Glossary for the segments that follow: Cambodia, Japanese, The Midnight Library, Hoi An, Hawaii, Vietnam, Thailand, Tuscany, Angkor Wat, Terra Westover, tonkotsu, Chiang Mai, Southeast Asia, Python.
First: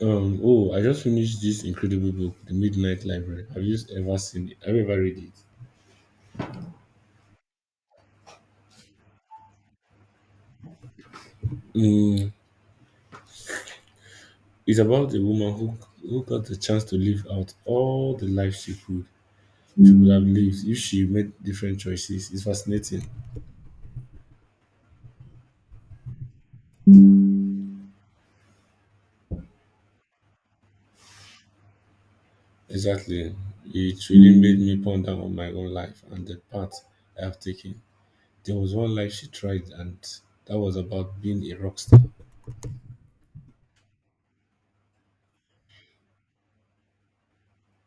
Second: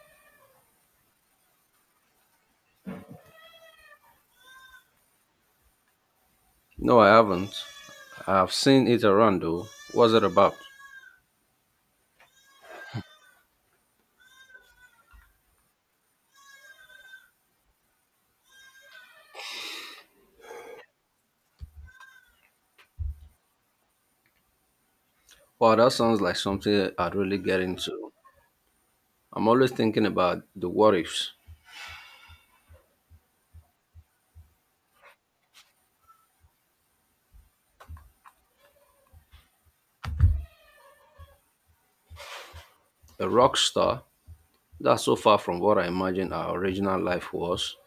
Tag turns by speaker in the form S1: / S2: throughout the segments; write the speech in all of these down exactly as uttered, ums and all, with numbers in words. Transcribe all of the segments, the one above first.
S1: Um, oh, I just finished this incredible book, The Midnight Library. Have you ever seen it? Have you ever read it?
S2: No, I haven't. I've seen it around though. What's it about?
S1: Mm, it's about a woman who who got the chance to live out all the life she could she would have lived if she made different choices. It's fascinating.
S2: Wow, that sounds like something I'd really get into. I'm always thinking about the what ifs.
S1: Exactly. It really made me ponder on my own life and the path I have taken. There was one life she tried and that was about being a rock star.
S2: A rock star? That's so far from what I imagined our original life was.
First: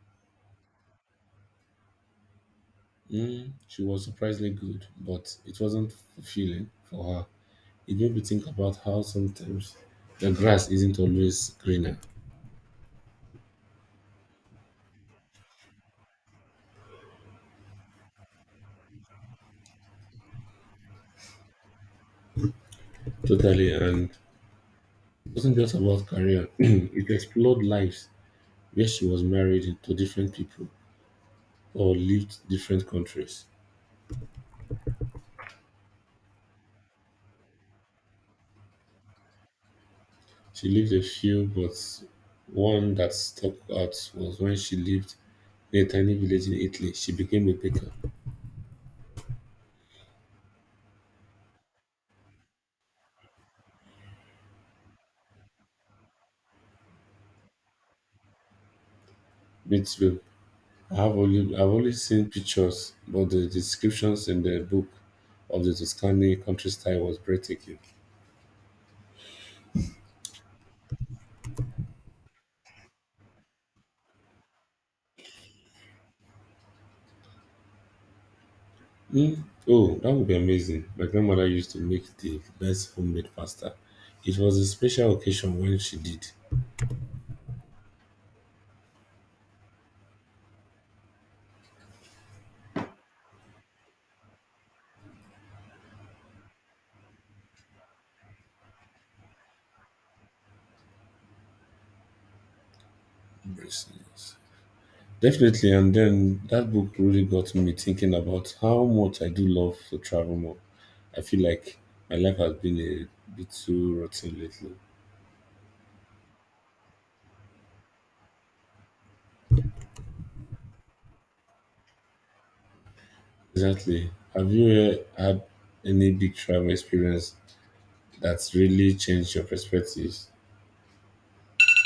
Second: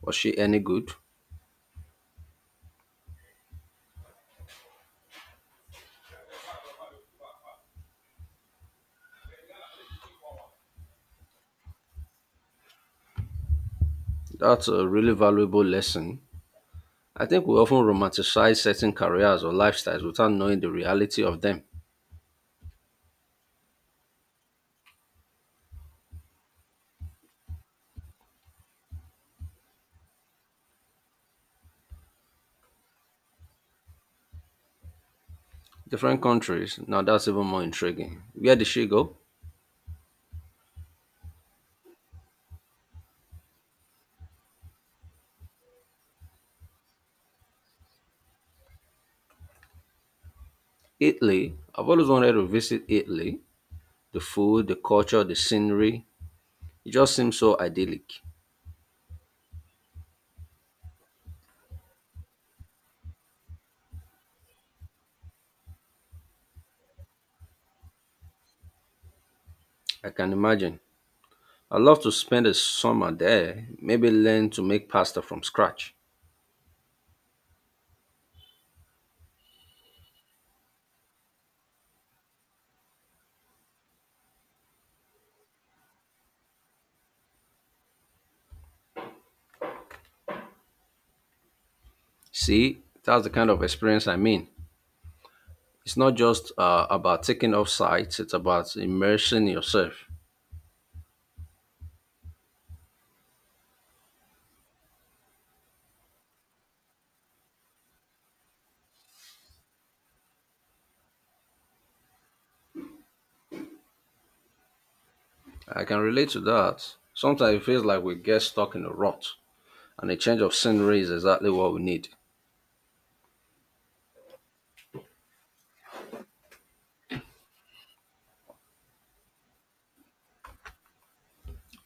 S2: Was she any good?
S1: Mm, she was surprisingly good, but it wasn't fulfilling for her. It made me think about how sometimes the grass isn't always greener.
S2: That's a really valuable lesson. I think we often romanticize certain careers or lifestyles without knowing the reality of them.
S1: Totally, and it wasn't just about career. It explored lives where she was married to different people or lived different countries.
S2: Different countries, now that's even more intriguing. Where did she go?
S1: She lived a few, but one that stuck out was when she lived in a tiny village in Italy. She became a baker.
S2: Italy. I've always wanted to visit Italy. The food, the culture, the scenery. It just seems so idyllic.
S1: Me too. I have only I've only seen pictures, but the descriptions in the book of the Tuscany countryside was breathtaking.
S2: I can imagine. I'd love to spend a summer there, maybe learn to make pasta from scratch.
S1: Mm. Oh, that would be amazing. Like, my grandmother used to make the best homemade pasta. It was a special occasion when she did.
S2: See, that's the kind of experience I mean. It's not just uh, about taking off sites, it's about immersing yourself.
S1: Braces. Definitely, and then that book really got me thinking about how much I do love to travel more. I feel like my life has been a bit too rotten lately.
S2: I can relate to that. Sometimes it feels like we get stuck in a rut, and a change of scenery is exactly what we need.
S1: Exactly. Have you uh, had any big travel experience that's really changed your perspectives?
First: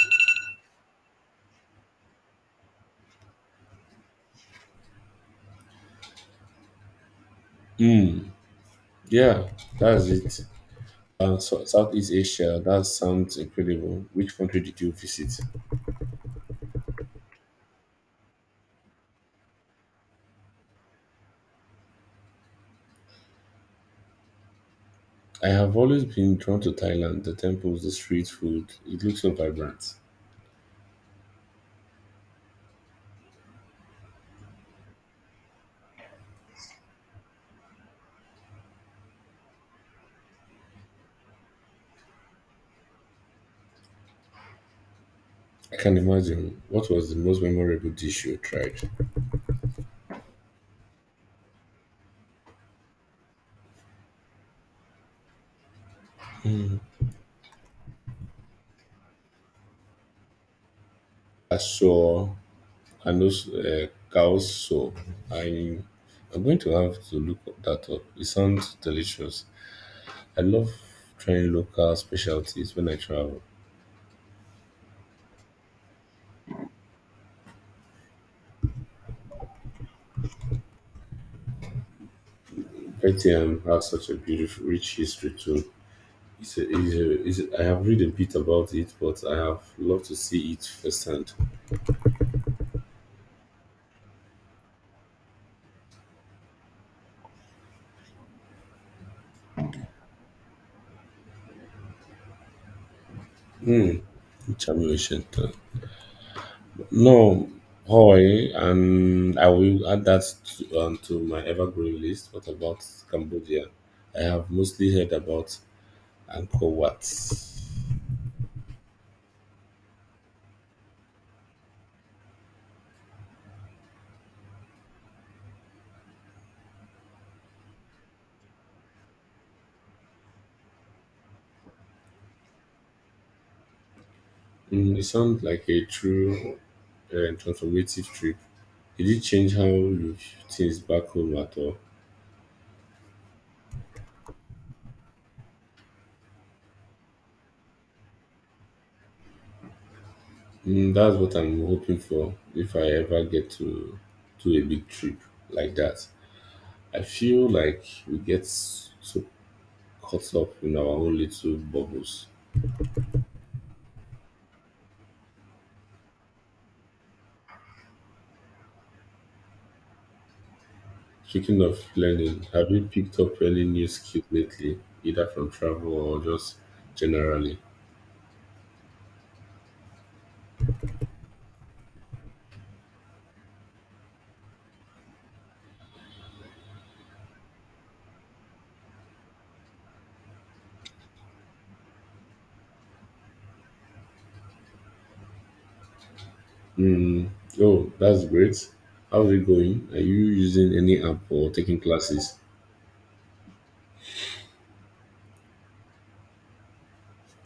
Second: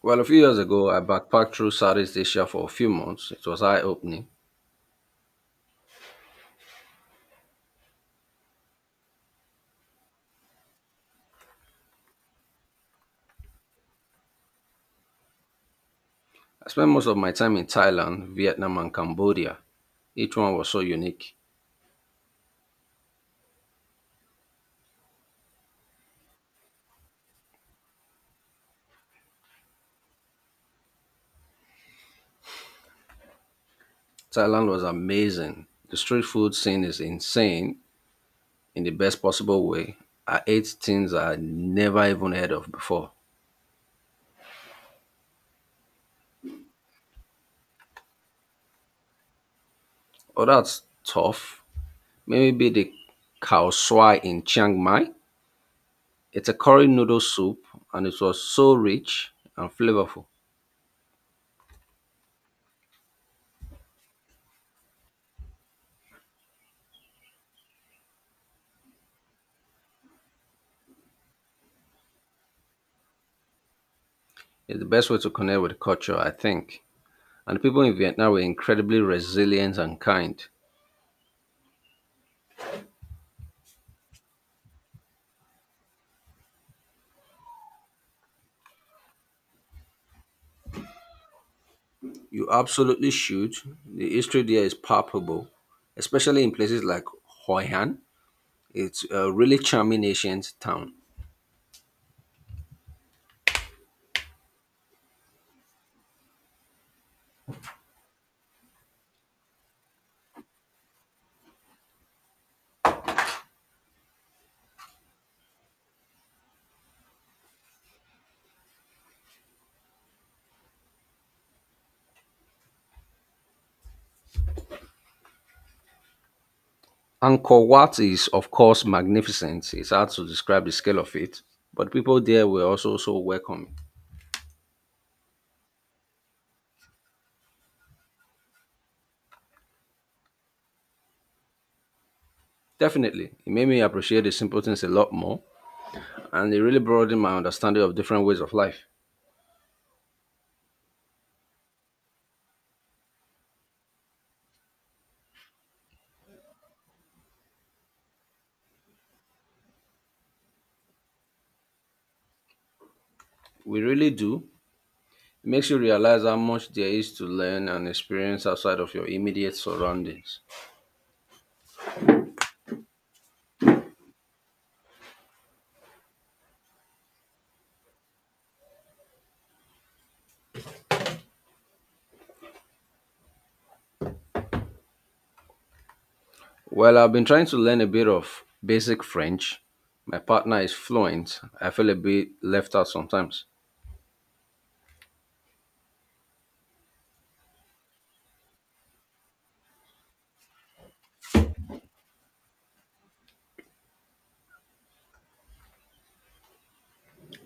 S2: Well, a few years ago, I backpacked through Southeast Asia for a few months. It was eye opening.
S1: Mm, yeah, that's it. Uh, so Southeast Asia, that sounds incredible. Which country did you visit?
S2: I spent most of my time in Thailand, Vietnam, and Cambodia. Each one was so unique.
S1: I have always been drawn to Thailand, the temples, the street food. It looks so vibrant.
S2: Thailand was amazing. The street food scene is insane in the best possible way. I ate things I had never even heard of before.
S1: I can imagine. What was the most memorable dish you tried?
S2: Oh, that's tough. Maybe the cow swai in Chiang Mai. It's a curry noodle soup and it was so rich and flavorful.
S1: I saw and those uh, cow's soup. I, I'm going to have to look that up. It sounds delicious. I love trying local specialties when I travel.
S2: It's the best way to connect with the culture, I think. And the people in Vietnam were incredibly resilient and kind.
S1: Vietnam has such a beautiful, rich history too. It's a, it's a, it's a, I have read a bit about it, but I have loved to see it firsthand.
S2: You absolutely should. The history there is palpable, especially in places like Hoi An. It's a really charming ancient town.
S1: Hmm. Mm. Charmation. No, Hawaii, and I will add that to, um, to my evergreen list. What about Cambodia? I have mostly heard about Angkor Wat.
S2: Angkor Wat is, of course, magnificent. It's hard to describe the scale of it, but people there were also so welcoming.
S1: Mm, it sounds like a true uh, transformative trip. Did it change how you view things back home at all?
S2: Definitely, it made me appreciate the simple things a lot more, and it really broadened my understanding of different ways of life.
S1: Mm, that's what I'm hoping for if I ever get to do a big trip like that. I feel like we get so caught up in our own little bubbles.
S2: We really do. It makes you realize how much there is to learn and experience outside of your immediate surroundings.
S1: Speaking of learning, have you picked up any new skill lately, either from travel or just generally?
S2: Well, I've been trying to learn a bit of basic French. My partner is fluent. I feel a bit left out sometimes.
S1: Mm, oh, that's great. How's it going? Are you using any app or taking classes?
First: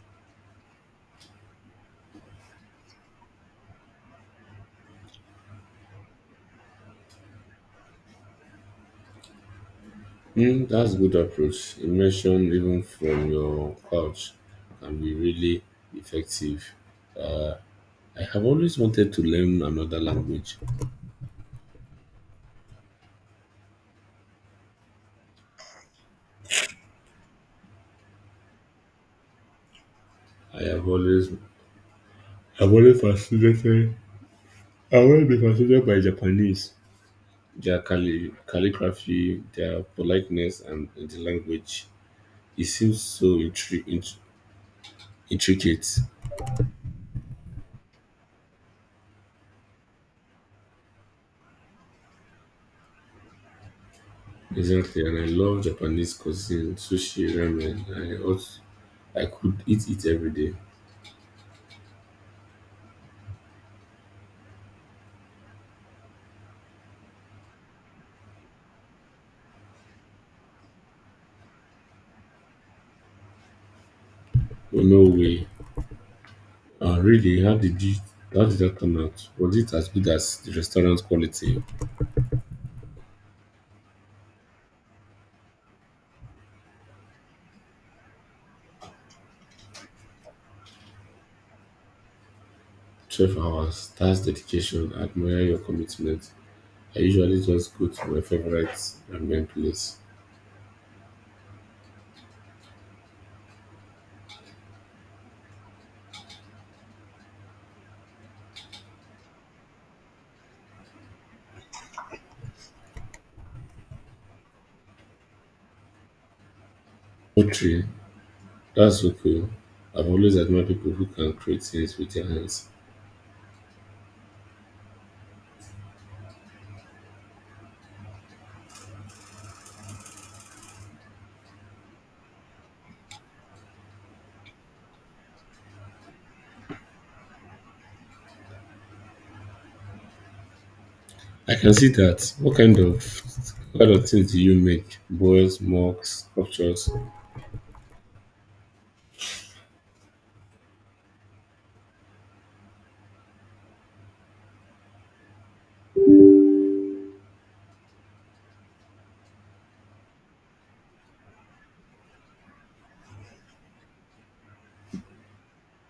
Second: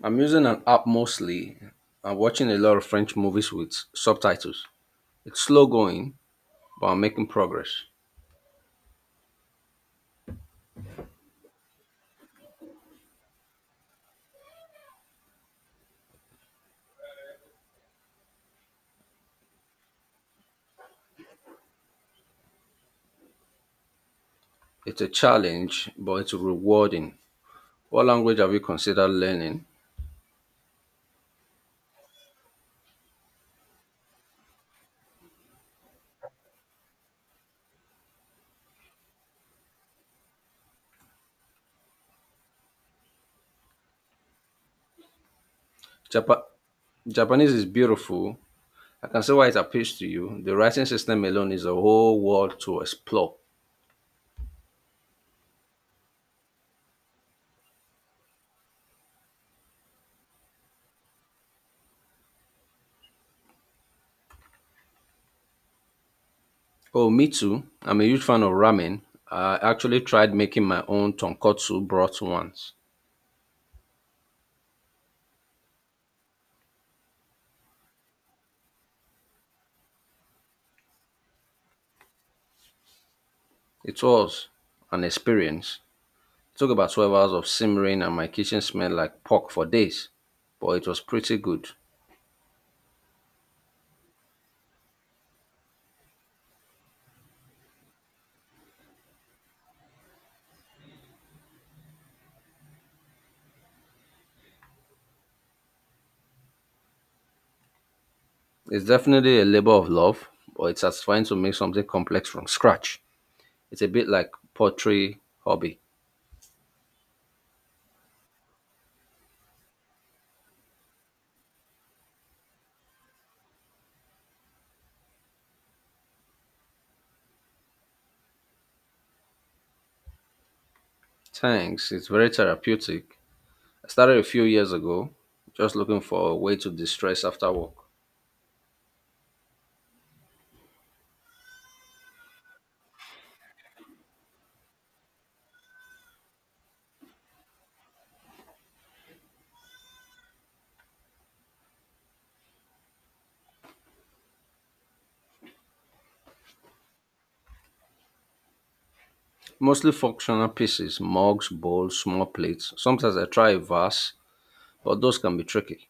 S2: I'm using an app mostly. I'm watching a lot of French movies with subtitles. It's slow going, but I'm making progress.
S1: Mm, that's good approach. Immersion, even from your couch, can be really effective. Uh, I have always wanted to learn another language.
S2: It's a challenge, but it's rewarding. What language have you considered learning?
S1: I have always, I've always fascinated. I always been fascinated by Japanese, their calli- calligraphy, their politeness, and the language. It seems so intri- int- intricate.
S2: Japa- Japanese is beautiful. I can see why it appeals to you. The writing system alone is a whole world to explore.
S1: Exactly, and I love Japanese cuisine, sushi, ramen. I also, I could eat it every day.
S2: Oh, me too. I'm a huge fan of ramen. I actually tried making my own tonkotsu broth once.
S1: But no way. Ah, really? How did you? How did that turn out? Was it as good as the restaurant quality?
S2: It was an experience. Took about twelve hours of simmering, and my kitchen smelled like pork for days, but it was pretty good.
S1: twelve hours. That's dedication. I admire your commitment. I usually just go to my favorite ramen place.
S2: It's definitely a labor of love, but it's satisfying to make something complex from scratch. It's a bit like pottery hobby.
S1: Poetry. That's so cool. I've always admired people who can create things with their hands.
S2: Thanks, it's very therapeutic. I started a few years ago, just looking for a way to distress after work.
S1: I can see that. What kind of what kind of things do you make? Boys, mugs, sculptures.
S2: Mostly functional pieces, mugs, bowls, small plates. Sometimes I try a vase, but those can be tricky.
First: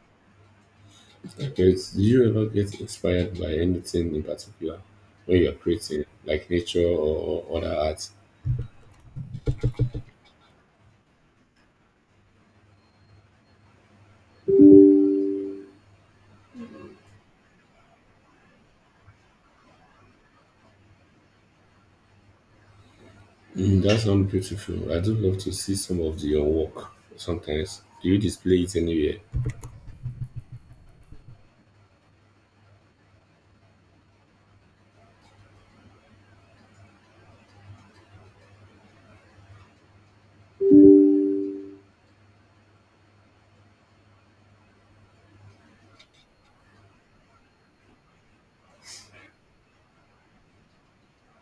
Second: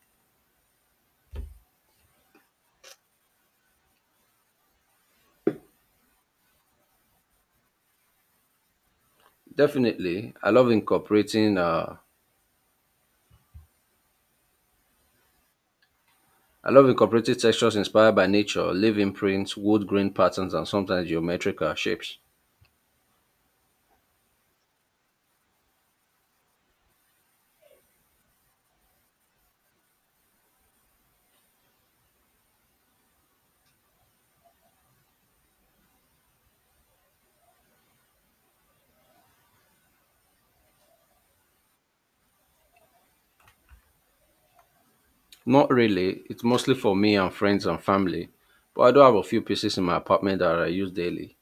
S1: Like, do you ever get inspired by anything in particular when you're creating, like nature or or other art?
S2: Definitely, I love incorporating uh, I love incorporating textures inspired by nature, leaf imprints, wood grain patterns, and sometimes geometrical shapes.
S1: Mm, that sounds beautiful. I do love to see some of your work sometimes. Do you display it anywhere?
S2: Not really, it's mostly for me and friends and family, but I do have a few pieces in my apartment that I use daily.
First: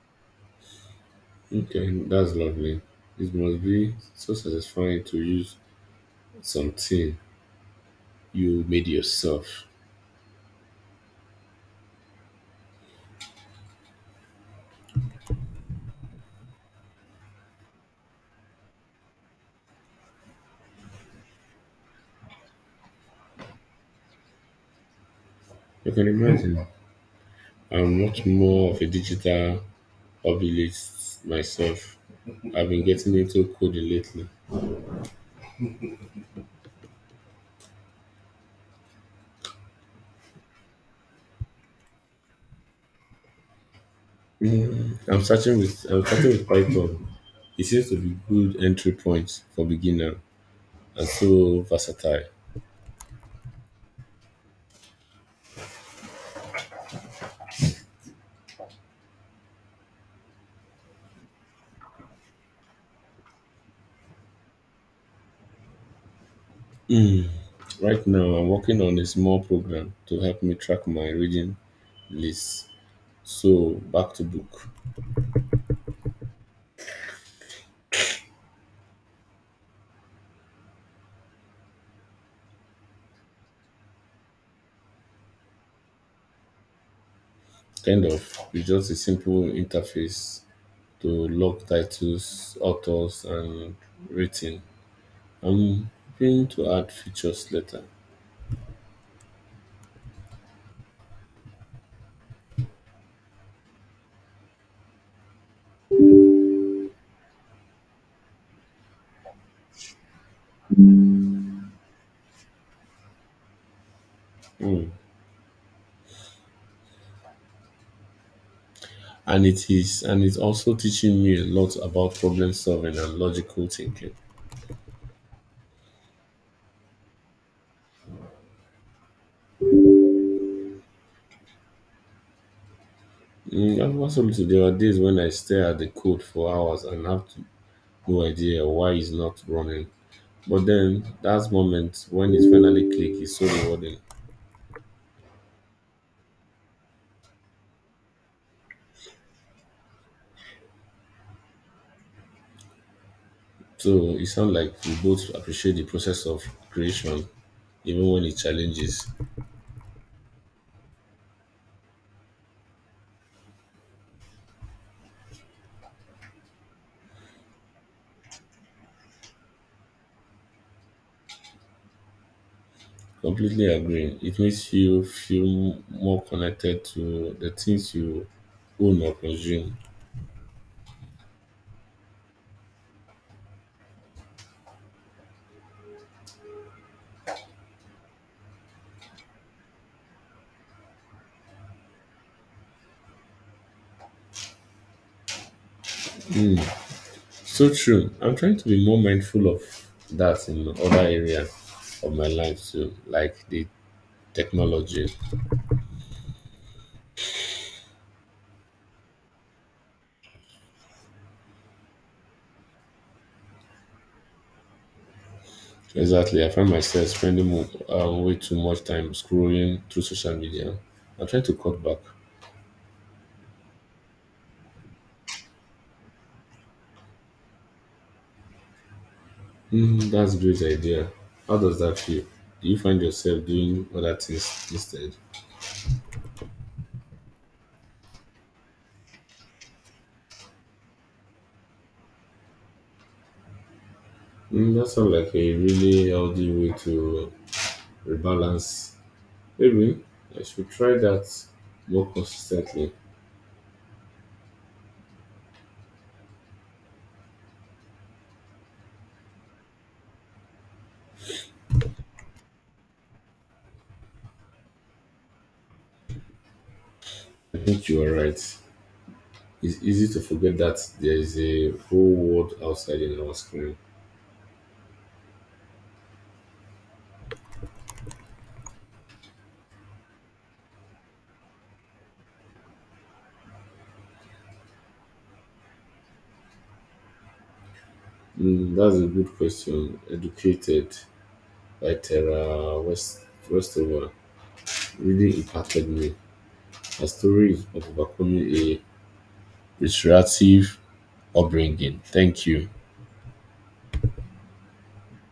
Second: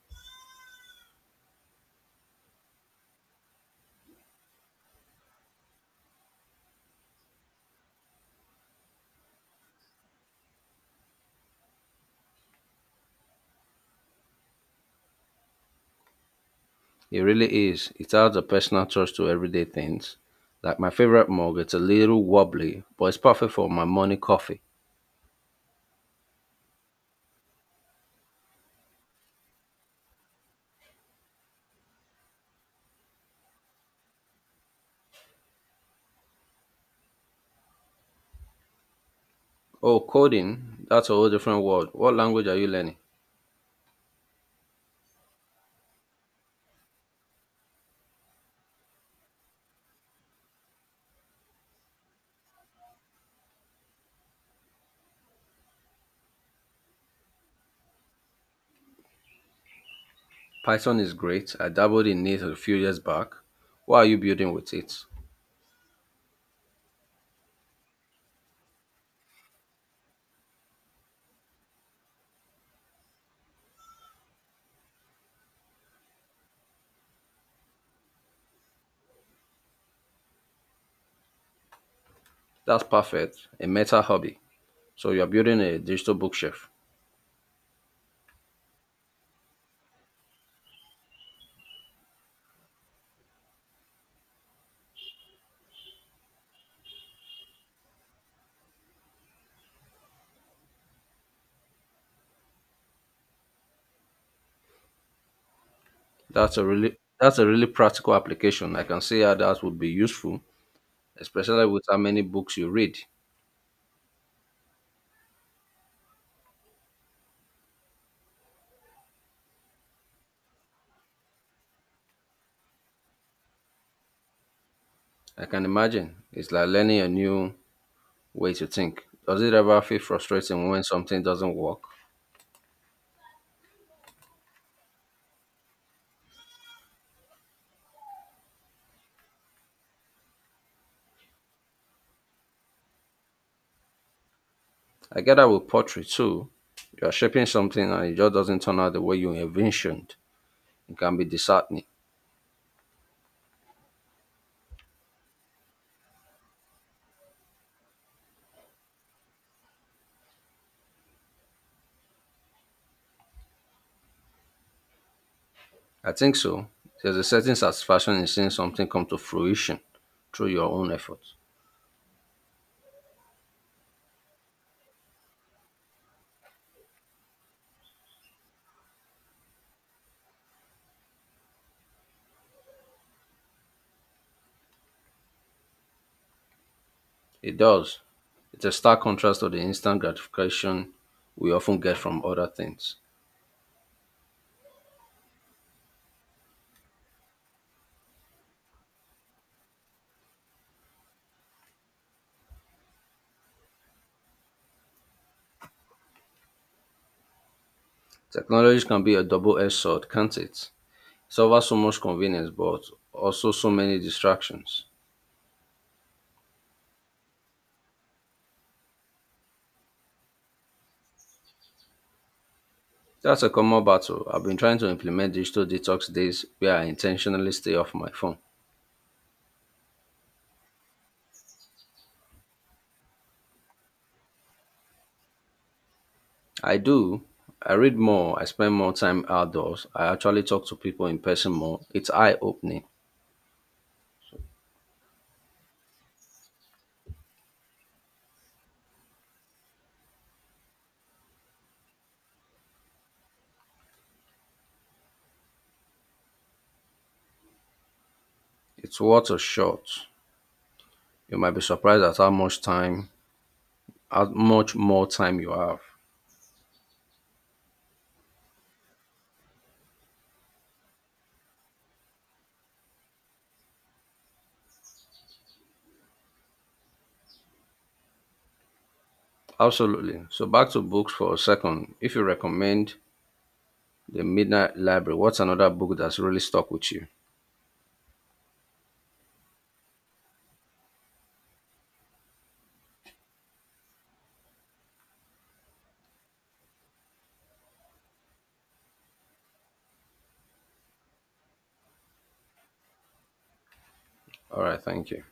S1: Okay, that's lovely. It must be so satisfying to use something you made yourself.
S2: It really is. It adds a personal touch to everyday things. Like my favorite mug, it's a little wobbly, but it's perfect for my morning coffee.
S1: You can imagine. I'm much more of a digital hobbyist myself. I've been getting into coding lately.
S2: Oh, coding, that's a whole different world. What language are you learning?
S1: Mm, I'm starting with I'm starting with Python. It seems to be good entry point for beginner and so versatile.
S2: Python is great. I dabbled in it a few years back. What are you building with it?
S1: Mm. Right now, I'm working on a small program to help me track my reading list. So, back to book.
S2: That's perfect. A meta hobby. So you're building a digital bookshelf.
S1: Kind of. It's just a simple interface to log titles, authors, and rating. I'm hoping to add features later.
S2: That's a really that's a really practical application. I can see how that would be useful, especially with how many books you read.
S1: Mm. And it is, and it's also teaching me a lot about problem solving and logical thinking.
S2: I can imagine. It's like learning a new way to think. Does it ever feel frustrating when something doesn't work?
S1: Mm, and absolutely, there are days when I stare at the code for hours and have no idea why it's not running. But then that moment when it finally click is so rewarding.
S2: I get that with pottery too. You're shaping something and it just doesn't turn out the way you envisioned. It can be disheartening.
S1: So it sounds like we both appreciate the process of creation, even when it challenges.
S2: I think so. There's a certain satisfaction in seeing something come to fruition through your own efforts.
S1: Completely agreeing. It makes you feel more connected to the things you own or consume.
S2: It does. It's a stark contrast to the instant gratification we often get from other things.
S1: So true. I'm trying to be more mindful of that in other area of my life too, like the technology.
S2: Technology can be a double edged sword, can't it? It's offer so much convenience, but also so many distractions.
S1: Exactly. I find myself spending mo- uh, way too much time scrolling through social media. I try to cut back.
S2: That's a common battle. I've been trying to implement digital detox days where I intentionally stay off my phone.
S1: Hmm, that's a great idea. How does that feel? Do you find yourself doing other things instead?
S2: I do. I read more. I spend more time outdoors. I actually talk to people in person more. It's eye opening.
S1: Hmm, that sounds like a really healthy way to rebalance. Maybe I should try that more consistently.
S2: It's worth a shot. You might be surprised at how much time, how much more time you have.
S1: I think you are right. It's easy to forget that there is a whole world outside in our screen.
S2: Absolutely. So back to books for a second. If you recommend The Midnight Library, what's another book that's really stuck with you?
S1: Hmm, that's a good question. Educated. Like Terra West, Westover really impacted me. Her story of overcoming a restorative upbringing. Thank you.
S2: All right, thank you.